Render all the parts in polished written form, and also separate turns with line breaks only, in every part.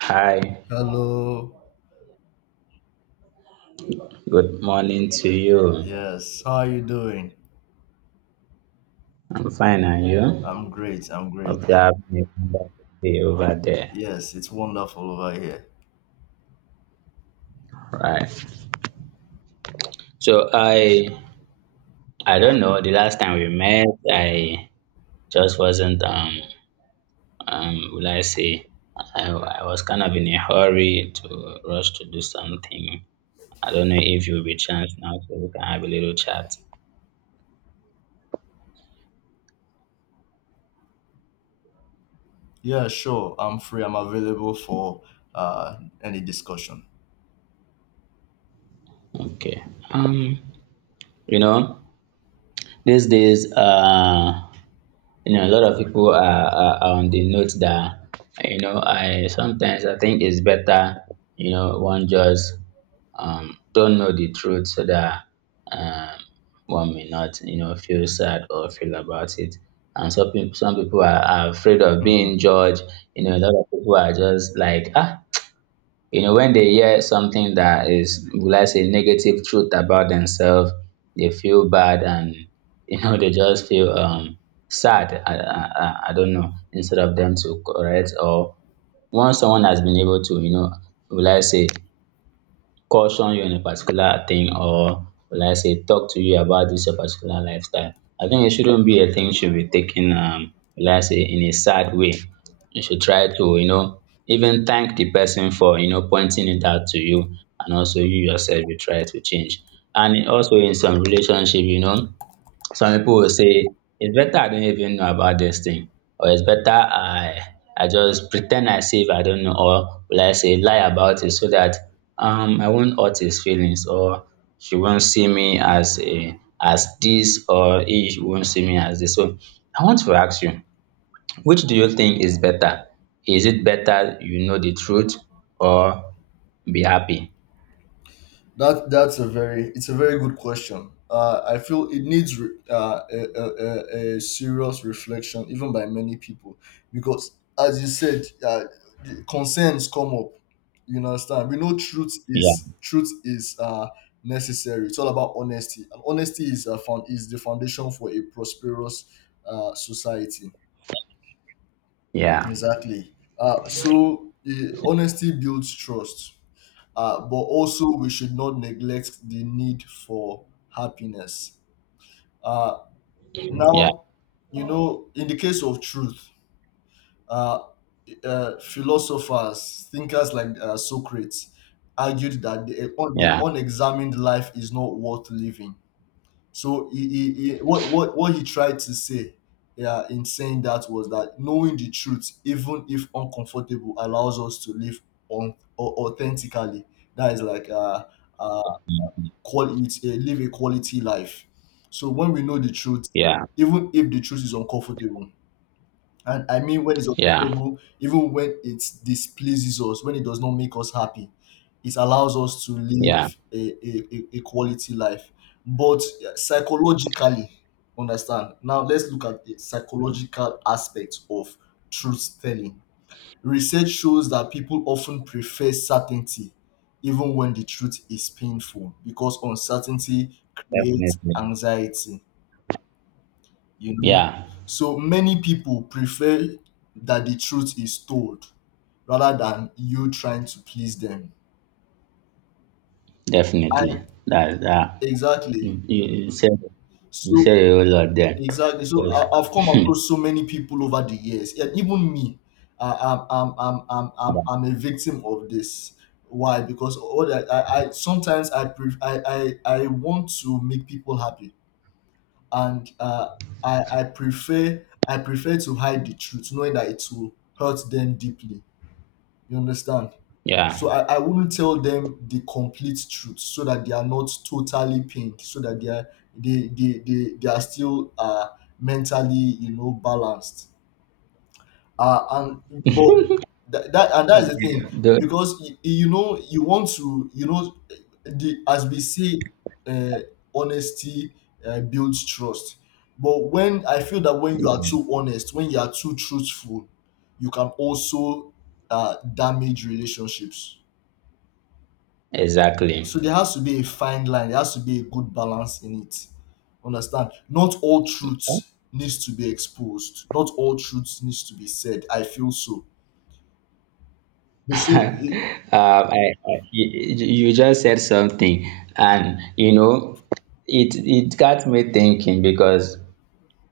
Hi,
Hello.
good morning to you.
Yes. How are you doing?
I'm fine, and you?
I'm great. I'm great.
Hope you're having a wonderful day over there.
Yes, it's wonderful over here.
Right. So I don't know, the last time we met, I just wasn't, will I say, I was kind of in a hurry to rush to do something. I don't know if you'll be chance now so we can have a little chat.
Yeah, sure. I'm free. I'm available for uh, any discussion.
Okay. Um, you know, these days, a lot of people are on the note that, I sometimes I think it's better, one just don't know the truth so that, um one may not, feel sad or feel about it. And some people are afraid of
Hmm.
being judged. A lot of people are just like, when they hear something that is, will I say, negative truth about themselves, they feel bad, and they just feel sad. I don't know, instead of them to correct, or once someone has been able to, will I say, caution you on a particular thing, or will I say, talk to you about this your particular lifestyle. I think it shouldn't be a thing should be taken, will I say, in a sad way. You should try to, even thank the person for, pointing it out to you. And also you yourself, you try to change. And also in some relationship, some people will say, it's better I don't even know about this thing, or it's better I just pretend ten d as if I don't know, or like I say, lie about it so that I won't hurt his feelings, or she won't see me as a as this, or he won't see me as this. So I want to ask you, which do you think is better? Is it better you know the truth, or be happy?
That's a very it's a very good question. I feel it needs a serious reflection, even by many people, because as you said, the concerns come up. You understand? We know truth
Yeah,
is necessary. It's all about honesty, and honesty is the foundation for a prosperous society.
yeah,
Exactly. So honesty builds trust, but also we should not neglect the need for happiness. Uh,
yeah,
Now, in the case of truth, uh, philosophers, thinkers like Socrates argued that the
yeah,
unexamined life is not worth living. So what he tried to say, yeah, in saying that was that knowing the truth, even if uncomfortable, allows us to live on, authentically. That is like uh, live a quality life. So when we know the truth,
yeah,
even if the truth is uncomfortable, and I mean when it's
yeah,
uncomfortable, even when it displeases us, when it does not make us happy, it allows us to
yeah,
live a quality life. But yeah, psychologically, understand. Now let's look at the psychological aspect of truth telling. Research shows that people often prefer certainty even when the truth is painful because uncertainty creates
definitely.
anxiety, you know.
Yeah.
So many people prefer that the truth is told rather than you trying to please them.
Definitely.
And
That, you,
exactly.
you you said, you
So,
said a whole lot there.
exactly. So
Yes.
I've come across so many people over the years, and even me, I, I'm a victim of this. Why? Because all I sometimes I, pre I want to make people happy, and I prefer to hide the truth, knowing that it will hurt them deeply. You understand? So
yeah,
I wouldn't tell them the complete truth so that they are not totally pink, so that they are still mentally, balanced, and but that, that and that's the thing, because you know you want to the as we say, uh, honesty builds trust, but when I feel that, when you are too honest, when you are too truthful, you can also damage relationships.
exactly.
So there has to be a fine line, there has to be a good balance in it. Understand? Not all
um,
truth needs to be exposed, not all truth needs to be said, I feel so. They say,
I, I- you just said something, and, it got me thinking because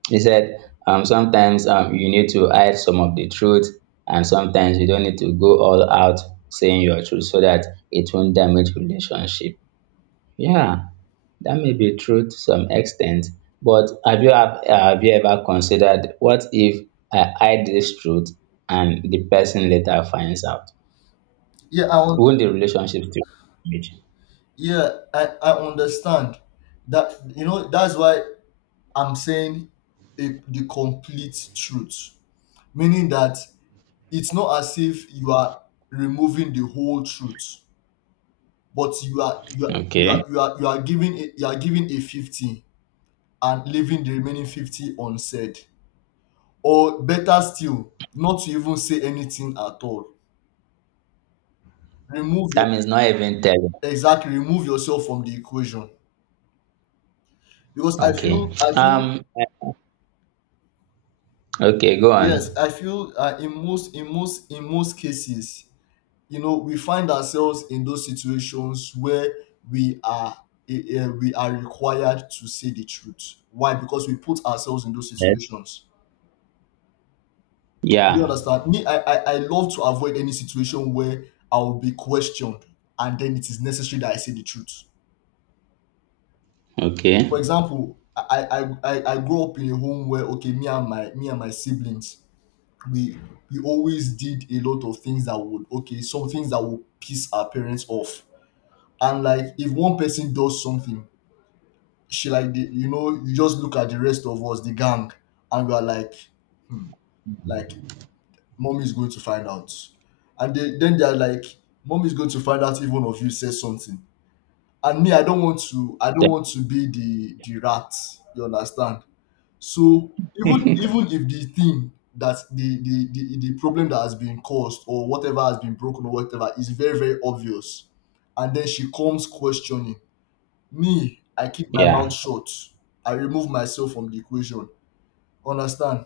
you said, sometimes, you need to hide some of the truth, and sometimes you don't need to go all out saying your truth so that it won't damage relationship. Yeah, that may be true to some extent, but have you ever considered what if I hide this truth and the person later finds out?
yeah,
Won't the relationship still damage?
yeah, I understand that. You know, that's why I'm saying the complete truth, meaning that it's not as if you are removing the whole truth, but
Okay.
you are you are giving a 50 and leaving the remaining 50 unsaid, or better still, not to even say anything at all. Remove your
That means not even telling.
Exactly. Remove yourself from the equation because
Okay.
I feel
Um okay, go on.
Yes, I feel, in most cases, you know, we find ourselves in those situations where we are we are required to say the truth. Why? Because we put ourselves in those
Yes.
situations. Do you
Yeah.
understand? Me, I love to avoid any situation where I will be questioned, and then it is necessary that I say the truth. For
Okay.
example, I grew up in a home where, okay, me and my siblings, we always did a lot of things that would, okay, some things that would piss our parents off. And like, if one person does something, she like the, you just look at the rest of us, the gang, and we are like, hmm, like, mom is going to find out. And then they're like, mom is going to find out if one of you says something. And me, I don't
Then-
want to be the rat, you understand. So even if the thing that the problem that has been caused, or whatever has been broken or whatever, is very very obvious, and then she comes questioning, me, I keep my
Yeah.
mouth shut. I remove myself from the equation. Understand?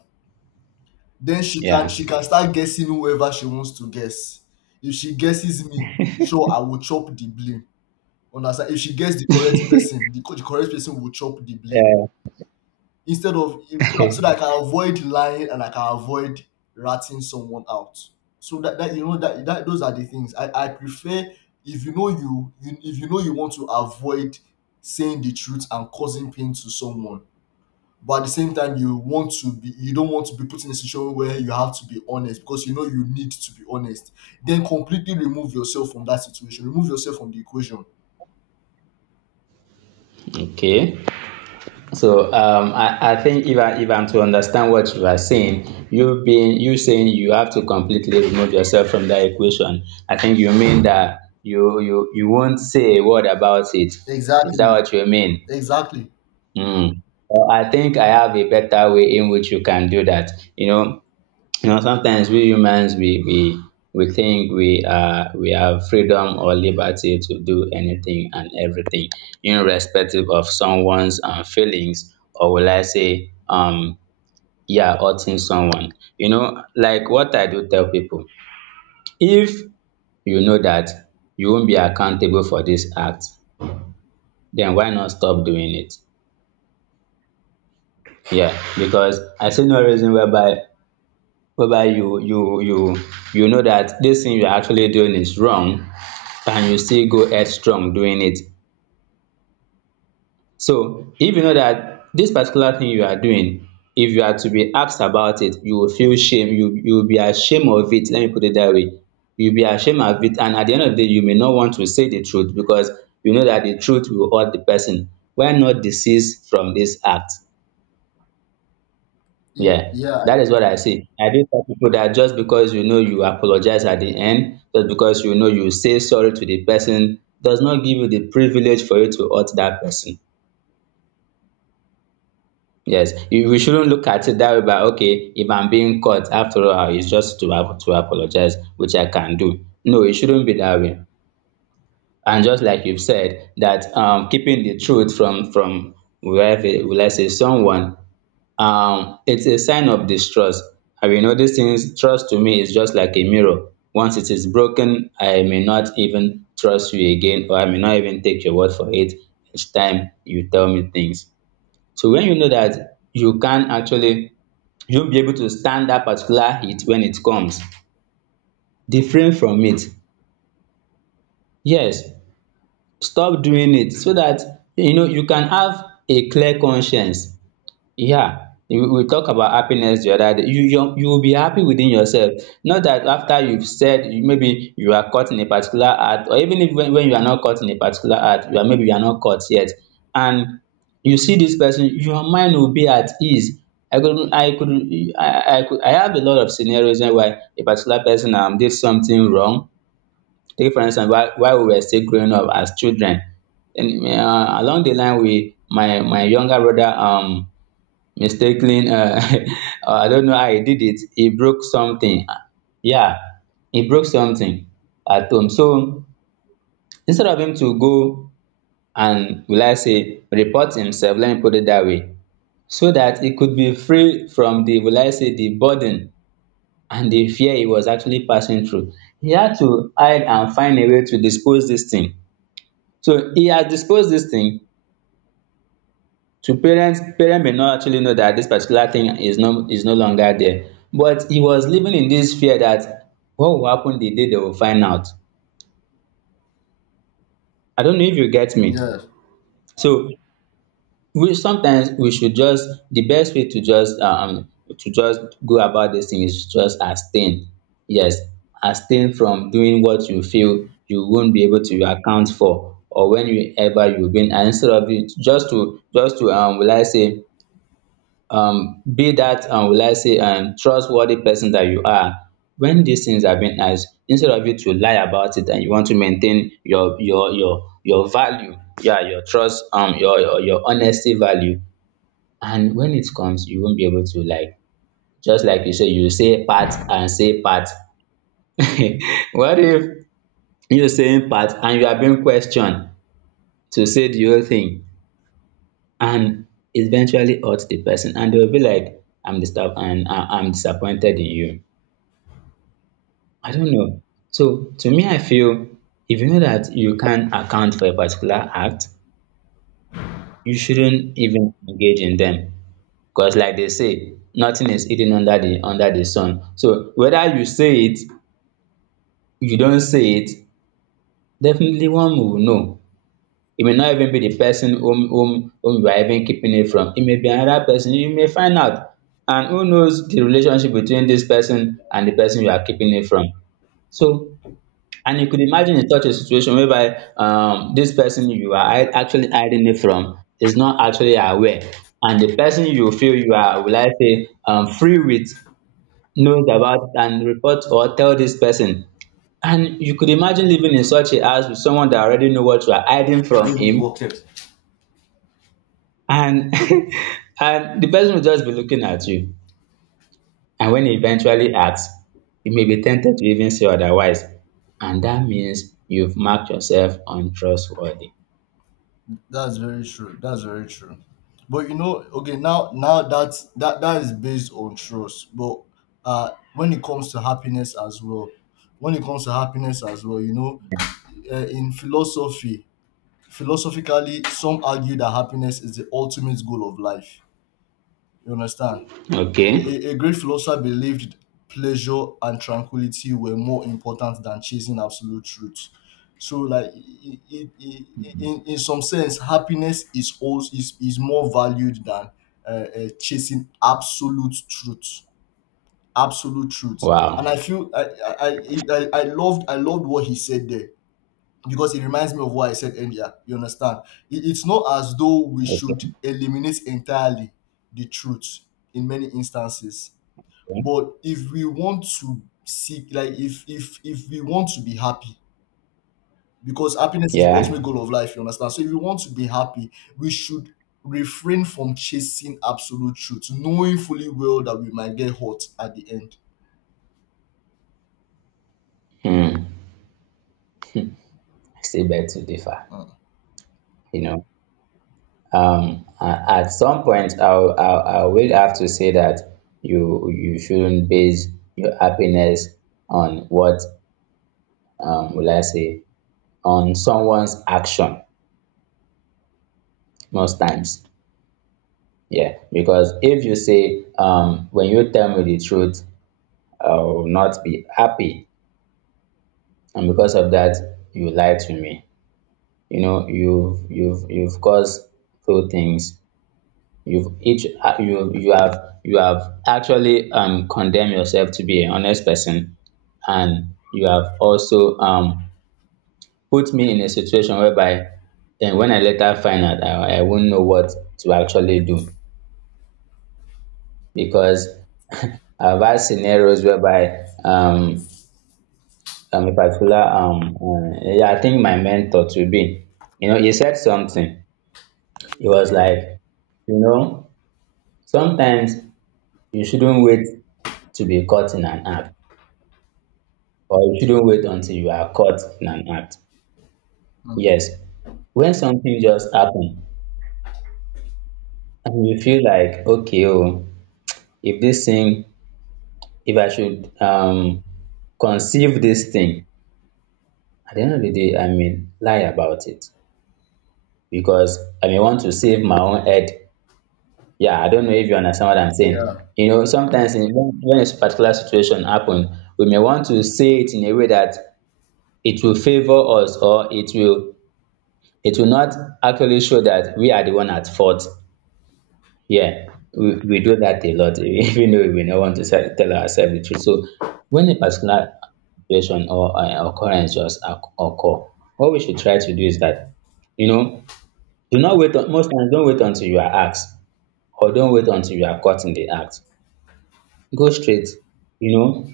Then she can
Yeah.
start guessing whoever she wants to guess. If she guesses me, sure, I will chop the blame. Understand? If she gets the correct person, the correct person will chop the blame.
Uh,
Instead of So that, so that I can avoid lying and I can avoid ratting someone out. So that, that, those are the things I prefer. If you know you, you If you know you want to avoid saying the truth and causing pain to someone, but at the same time you want to be you don't want to be put in a situation where you have to be honest because you know you need to be honest. Then completely remove yourself from that situation. Remove yourself from the equation.
okay. So, I think, if I'm to understand what you are saying, you saying you have to completely remove yourself from that equation. I think you mean that you won't say a word about it. Is that
Exactly.
what you mean?
Exactly.
Mm. Well, I think I have a better way in which you can do that. Sometimes we humans, we think, we have freedom or liberty to do anything and everything, irrespective of someone's, feelings, or will I say, yeah, hurting someone. Like what I do tell people, if you know that you won't be accountable for this act, then why not stop doing it? Yeah, because I see no reason whereby you know that this thing you are actually doing is wrong, and you still go headstrong doing it. So if you know that this particular thing you are doing, if you are to be asked about it, you will feel shame, you will be ashamed of it. Let me put it that way. You'll be ashamed of it, and at the end of the day, you may not want to say the truth because you know that the truth will hurt the person. Why not desist from this act?
Yeah.
Yeah,
Yeah.
that is what I see. I do tell people that just because you know you apologize at the end, just because you know you say sorry to the person, does not give you the privilege for you to hurt that person. Yes, we shouldn't look at it that way. But okay, if I'm being caught, after all, it's just to apologize, which I can do. No, it shouldn't be that way. And just like you've said, that, keeping the truth from wherever, will I say, someone, it's a sign of distrust. I will these things. Trust to me is just like a mirror. Once it is broken, I may not even trust you again, or I may not even take your word for it each time you tell me things. So when you know that you can actually, you'll be able to stand that particular heat when it comes. Different from it. Yes, stop doing it so that you know you can have a clear conscience. Yeah, you we talk about happiness the other day. You will be happy within yourself. Not that after you've said, maybe you are caught in a particular act, or even if, when you are not caught in a particular act, you are maybe you are not caught yet, and you see this person, your mind will be at ease. I could I could I have a lot of scenarios why a particular person did something wrong. Take for instance, while we were still growing up as children, and along the line, we my my younger brother, mistakenly, I don't know how he did it. He broke something. Yeah, he broke something at home. So instead of him to go and, will I say, report himself, let me put it that way, so that he could be free from the, will I say, the burden and the fear he was actually passing through. He had to hide and find a way to dispose this thing. So he has disposed this thing to parents may not actually know that this particular thing is no longer there. But he was living in this fear that what will happen the day they will find out. I don't know if you get me.
Yeah.
So, we sometimes we should just, the best way to just, go about this thing is just abstain. Yes, abstain from doing what you feel you won't be able to account for, or when you ever you've been. And instead of it, just to, will I say, be that, will I say, trustworthy person that you are. When these things are being asked, instead of you to lie about it, and you want to maintain your value, yeah, your trust, your honesty value. And when it comes, you won't be able to, like just like you say, you say part and say part. What if you saying part and you are being questioned to say the whole thing, and eventually hurt the person, and they will be like, I'm disturb, and I'm disappointed in you. I don't know. So to me, I feel, if you know that you can't account for a particular act, you shouldn't even engage in them, because like they say, nothing is hidden under the sun. So whether you say it, you don't say it, definitely one will know. It may not even be the person whom you are even keeping it from. It may be another person. You may find out. And who knows the relationship between this person and the person you are keeping it from. So, and you could imagine in such a situation whereby, this person you are actually hiding it from is not actually aware. And the person you feel you are, will I say, free with, knows about and report or tell this person. And you could imagine living in such a house with someone that already know what you are hiding from him, and and the person will just be looking at you. And when he eventually asks, you may be tempted to even say otherwise, and that means you've marked yourself untrustworthy.
That's very true. That's very true. But you know, okay, now that's that is based on trust. But when it comes to happiness as well, when it comes to happiness as well, you know, in philosophy, philosophically, some argue that happiness is the ultimate goal of life. You understand?
Okay.
A great philosopher believed pleasure and tranquility were more important than chasing absolute truth. So, in some sense, happiness is also, is more valued than uh, chasing absolute truth. Absolute truth, and I
Wow.
feel I loved what he said there, because it reminds me of what I said earlier. You understand? It's not as though we should
Okay.
eliminate entirely the truth in many instances, but if we want to seek like if we want to be happy, because happiness is the ultimate
Yeah.
goal of life, you understand. So if we want to be happy, we should refrain from chasing absolute truth, knowing fully well that we might get hurt at the end.
Hmm. I still beg to differ.
Mm.
you know at some point, I will have to say that you shouldn't base your happiness on what, will I say, on someone's action, most times. Yeah, because if you say, when you tell me the truth, I will not be happy, and because of that, you lied to me. You've caused two things. You've each you have you have actually condemned yourself to be an honest person, and you have also put me in a situation whereby then when I later find out, I won't know what to actually do because I've had scenarios whereby a particular I think my mentor to be, you know, he said something. He was like, you know, sometimes you shouldn't wait to be caught in an act, or you shouldn't wait until you are caught in an act. Yes, when something just happen and you feel like, okay, oh, if this thing, if I should conceive this thing, at the end of the day, I mean, lie about it, because I may want to save my own head. Yeah, I don't know if you understand what I'm saying.
Yeah,
You know, sometimes when a particular situation happen, we may want to say it in a way that it will favor us, or it will not actually show that we are the one at fault. Yeah, we do that a lot, even though we may not want to say, tell ourselves the truth. So when a particular situation or occurrence just occur, what we should try to do is that, you know, do not wait on, most times, don't wait until you are asked or don't wait until you are caught in the act. Go straight, you know,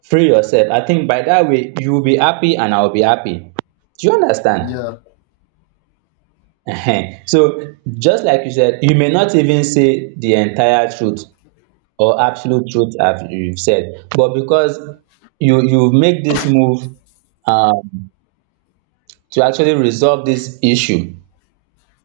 free yourself. I think by that way, you will be happy and I will be happy. Do you understand?
yeah,
Ehen. So, just like you said, you may not even say the entire truth or absolute truth as you've said, but because you make this move um to actually resolve this issue,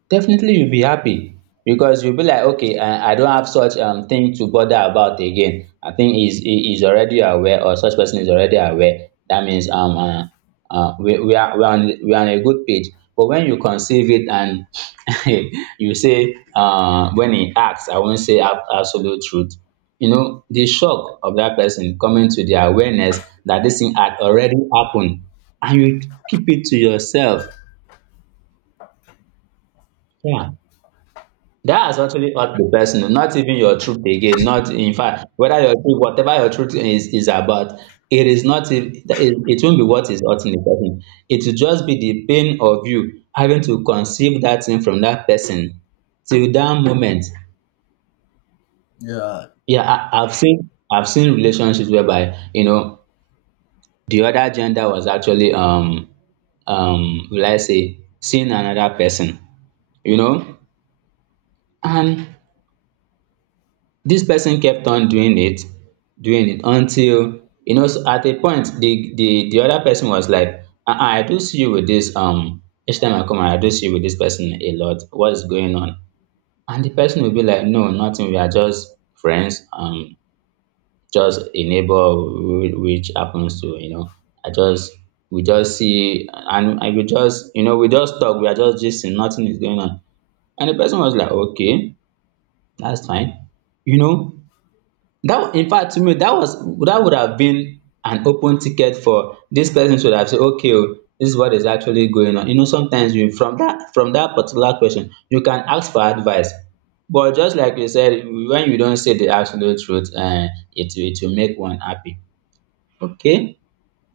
definitely you will be happy, because you will be like, okay, I don't have such thing to bother about again. I think he is already aware, or such person is already aware. That means we are on a good page. But when you conceive it and you say, when he asks, I won't say absolute truth, you know, the shock of that person coming to the awareness that this thing had already happened and you keep it to yourself, yeah. That is actually not the person, not even your truth again. Not in fact, whether your truth, whatever your truth is about, it is not. It won't be what is hurting the person. It will just be the pain of you having to conceive that thing from that person till that moment.
yeah,
Yeah, I've seen relationships whereby, you know, the other gender was actually will I say seeing another person, you know, and this person kept on doing it, doing it until, you know, so at a point the other person was like, ah ah, I do see you with this each time I come, I do see you with this person a lot, what is going on? And the person will be like, no, nothing, we are just friends, just a neighbor, which happens to, you know, I just, we just see, and I we just, you know, we just talk, we are just gisting, nothing is going on. And the person was like, okay, that's fine, you know. That, in fact, to me, that was, that would have been an open ticket for this person to have said, okay o, this is what is actually going on. You know, sometimes you, from that particular question, you can ask for advice. But just like you said, when you don't say the absolute truth, it will, it will make one happy. Okay.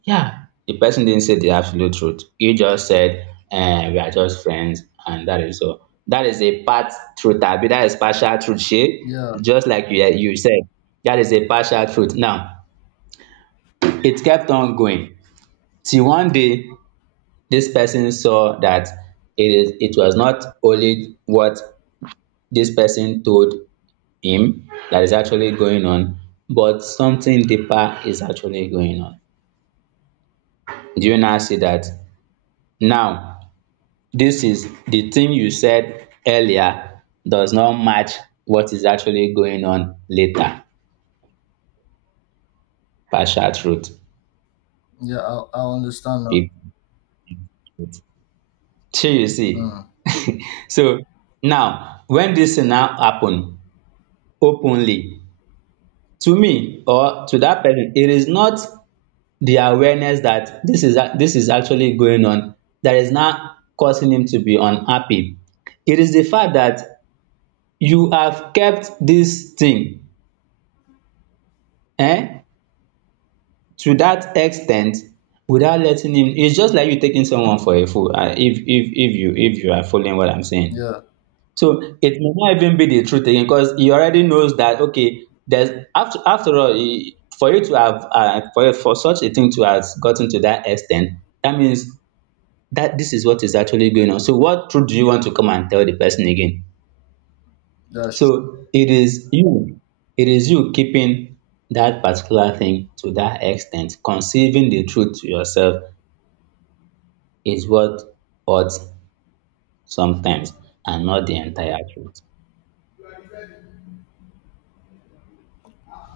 Yeah, the person didn't say the absolute truth. You just said, eh, we are just friends, and that is all. That is a part truth, Abi. That is partial truth, she.
yeah,
Just like you, eh, you said, that is a partial truth. Now, it kept on going. Till one day, this person saw that it was not only what this person told him that is actually going on, but something deeper is actually going on. Do you now see that? Now, this is the thing you said earlier does not match what is actually going on later. Partial truth.
yeah, I understand now.
It- shey you see.
Mm.
So now, when this thing now happen openly to me or to that person, it is not the awareness that this is this is actually going on that is now causing him to be unhappy. It is the fact that you have kept this thing, eh, to that extent without letting him. It's just like you taking someone for a fool, if you are following what I'm saying.
Yeah.
So it may not even be the truth again, because he already knows that, okay, there's, after after all he, for such a thing to have gotten to that extent, that means that this is what is actually going on. So what truth do you want to come and tell the person again?
that's tr-
So it is you keeping that particular thing to that extent. Conceiving the truth to yourself is what ought sometimes, and not the entire truth.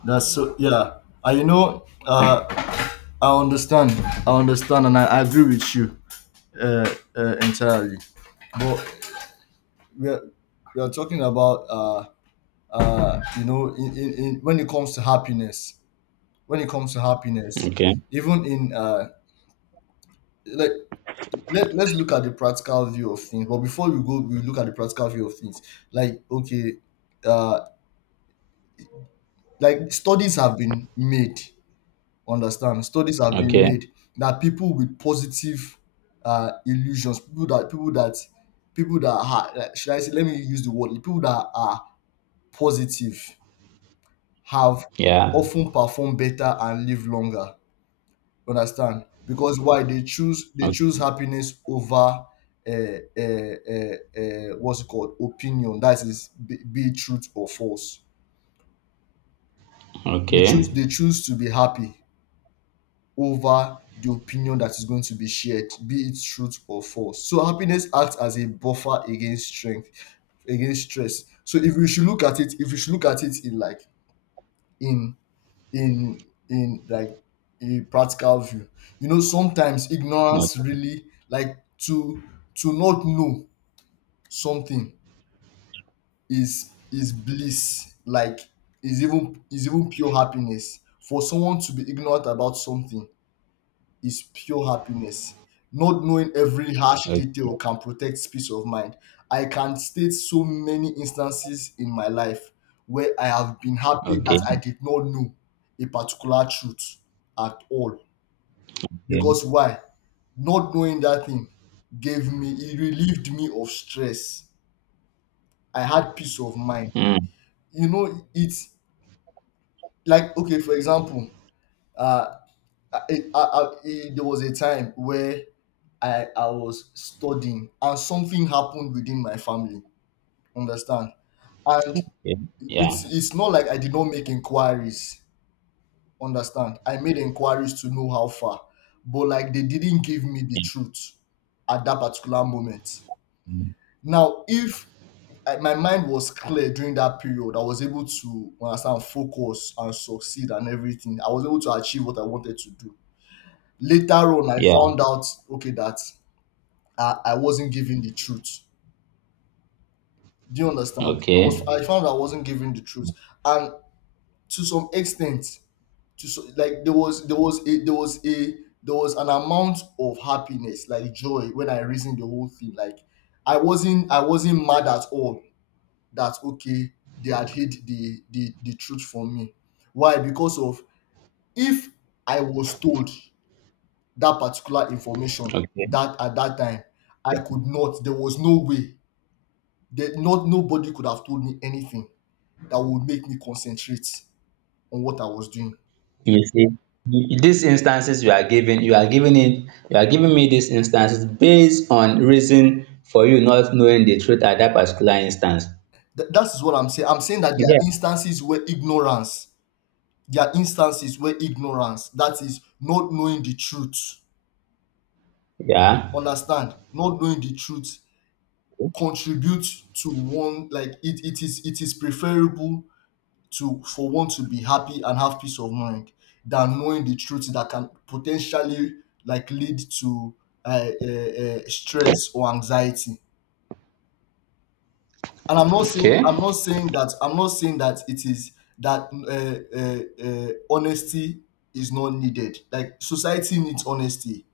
that's so. Yeah. And you know, i understand I understand, and I agree with you uh, entirely. But we are we are talking about, you know, in, when it comes to happiness, when it comes to happiness
Okay,
even in, like, let's look at the practical view of things, but before we go we look at the practical view of things. Like, okay, uh like, studies have been made. Understand? Studies have been
okay,
made that people with positive illusions, people that people that people that are should I say, let me use the word, people that are positive have
yeah,
often perform better and live longer. Understand? Because why? They
O-
choose happiness over what's it called, opinion. That is, be it truth or false. They
okay,
choose to be happy over the opinion that is going to be shared, be it truth or false. So happiness acts as a buffer against strength, against stress. So if you should look at it, if you should look at it, in like, in in in like a practical view, you know, sometimes ignorance
okay,
really like to not know something is bliss, like, is even pure happiness for someone to be ignorant about something, is pure happiness. Not knowing every harsh
okay,
detail can protect peace of mind. I can state so many instances in my life where I have been happy that
okay,
I did not know a particular truth at all.
okay.
Because why? Not knowing that thing gave me, it relieved me of stress. I had peace of mind.
Mm,
You know, it's like, okay, for example, uh, there was a time where I was studying, and something happened within my family. Understand? And
okay. Yeah,
it's not like I did not make inquiries. Understand? I made inquiries to know how far, but like they didn't give me the
yeah.
truth at that particular moment.
Mm.
Now, if I, my mind was clear during that period. I was able to understand, focus, and succeed, and everything. I was able to achieve what I wanted to do. Later on, I
Yeah,
found out, okay, that I wasn't giving the truth. Do you understand?
okay,
I found I wasn't giving the truth, and to some extent, like, there was an amount of happiness, like joy, when I reasoned the whole thing. Like I wasn't mad at all that okay they had hid the truth from me. Why? Because of if I was told that particular information
okay.
that at that time I could not. There was no way that not nobody could have told me anything that would make me concentrate on what I was doing.
You see, you- these instances you are giving it, you are giving me these instances based on reason for you not knowing the truth at that particular instance.
That's what I'm saying. I'm saying that there are
Yeah.
instances where ignorance, that is not knowing the truth,
Yeah.
understand, not knowing the truth contributes to one like it is preferable to for one to be happy and have peace of mind than knowing the truth that can potentially like lead to stress or anxiety. And
Okay.
I'm not saying that it is that honesty is not needed. Like society needs honesty.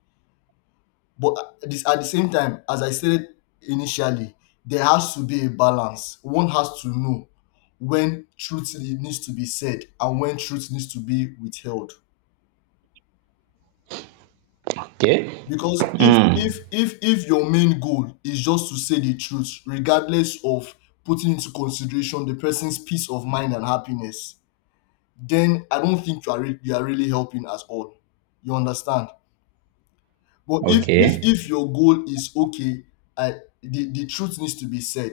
But at the same time, as I said initially, there has to be a balance. One has to know when truth needs to be said and when truth needs to be withheld.
Okay.
Because
Hmm.
if your main goal is just to say the truth, regardless of putting into consideration the person's peace of mind and happiness, then I don't think you are you are really helping at all. You understand? But
Okay.
if your goal is okay, I, the truth needs to be said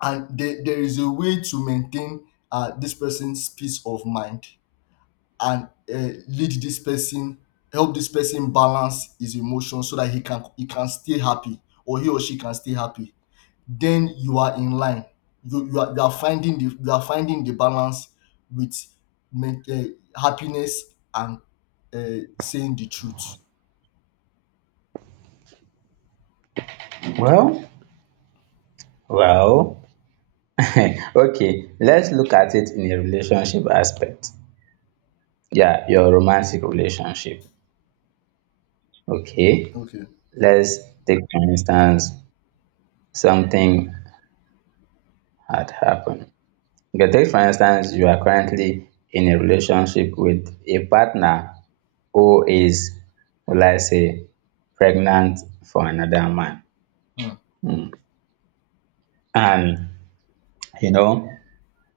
and there is a way to maintain this person's peace of mind and lead this person help this person balance his emotions so that he can stay happy or he or she can stay happy, then you are in line. You, you, are, you are finding the you are finding the balance with happiness and saying the truth.
Well. Well. Okay. Let's look at it in a relationship aspect. Yeah, your romantic relationship. Okay.
Okay.
Let's take for instance something had happened. Okay, take for instance, you are currently in a relationship with a partner who is, will I say, pregnant for another man.
Hmm.
And, you know,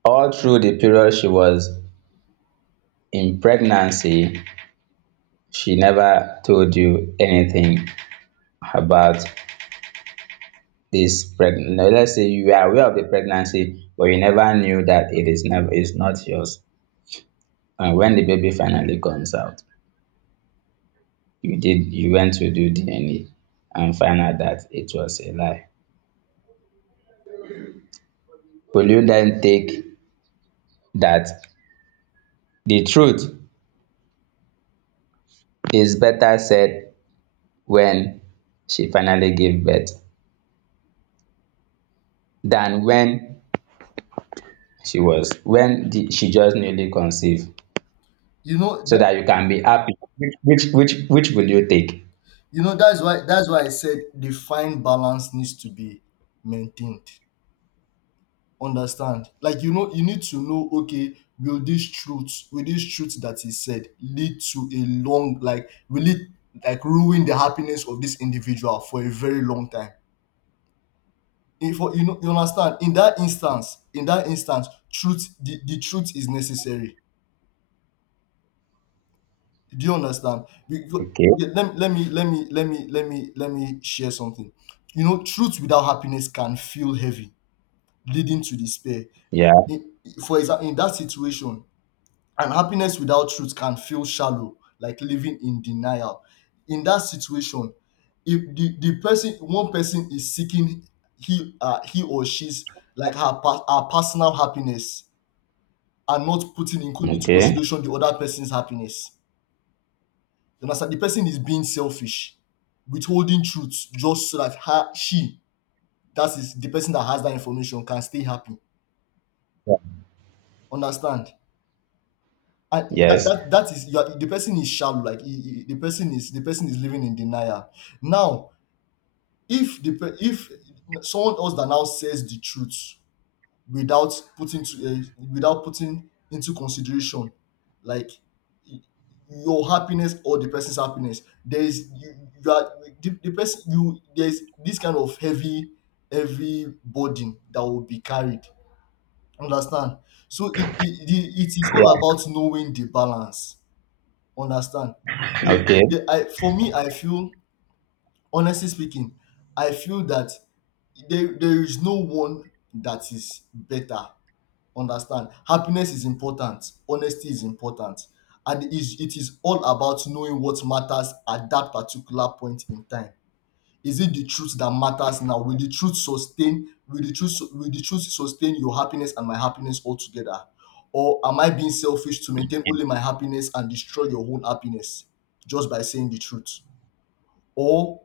all through the period she was in pregnancy, she never told you anything about this pregnancy. Let's say you are aware of the pregnancy, but you never knew that it is never is not yours. And when the baby finally comes out, you went to do DNA and find out that it was a lie. Will you then take that the truth is better said when she finally gave birth than when she was when the, she just newly conceived,
you know
so
that
that you can be happy? Which will you take?
you know that's why I said the fine balance needs to be maintained. Understand? Like, you know, you need to know, okay, will this truth that is said lead to a long, like will it like ruin the happiness of this individual for a very long time? If you know, you understand, in that instance truth, the truth is necessary. Do you understand? Because,
Okay.
okay, let, let me let me let me let me let me share something. You know, truth without happiness can feel heavy, leading to despair,
Yeah.
in, for example, in that situation. And happiness without truth can feel shallow, like living in denial. In that situation, if the person, one person is seeking he or she's like her personal happiness and not putting into
Okay.
consideration the other person's happiness, you understand, the person is being selfish, withholding truth just so that her she, that is the person that has that information, can stay happy. Understand? And
Yes.
that is you are, the person is shallow, like the person is living in denial. Now, if someone else that now says the truth without putting to, without putting into consideration like y- your happiness or the person's happiness, there is you, you are the person, you there's this kind of heavy, heavy burden that will be carried. Understand? So it is all about
Yeah.
knowing the balance. Understand.
Okay.
I, for me, I feel, honestly speaking, I feel that there is no one that is better. Understand? Happiness is important. Honesty is important. And it is all about knowing what matters at that particular point in time. Is it the truth that matters now? Will the truth sustain? Will the truth sustain your happiness and my happiness altogether? Or am I being selfish to maintain only my happiness and destroy your own happiness just by saying the truth? Or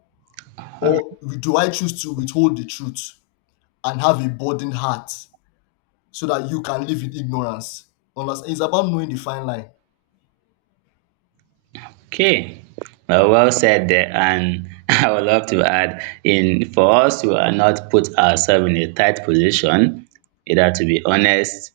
or do I choose to withhold the truth and have a burdened heart so that you can live in ignorance? Understand? It's about knowing the fine line.
Okay, well, well said there. And I would love to add in for us to, not put ourselves in a tight position, either to be honest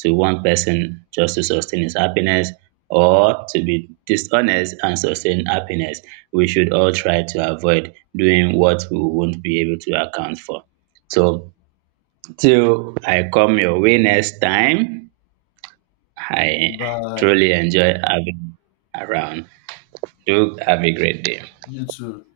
to one person just to sustain his happiness or to be dishonest and sustain happiness. We should all try to avoid doing what we won't be able to account for. So, till I come your way next time, I
Bye.
truly enjoy having you around. Do have a great day.
You too.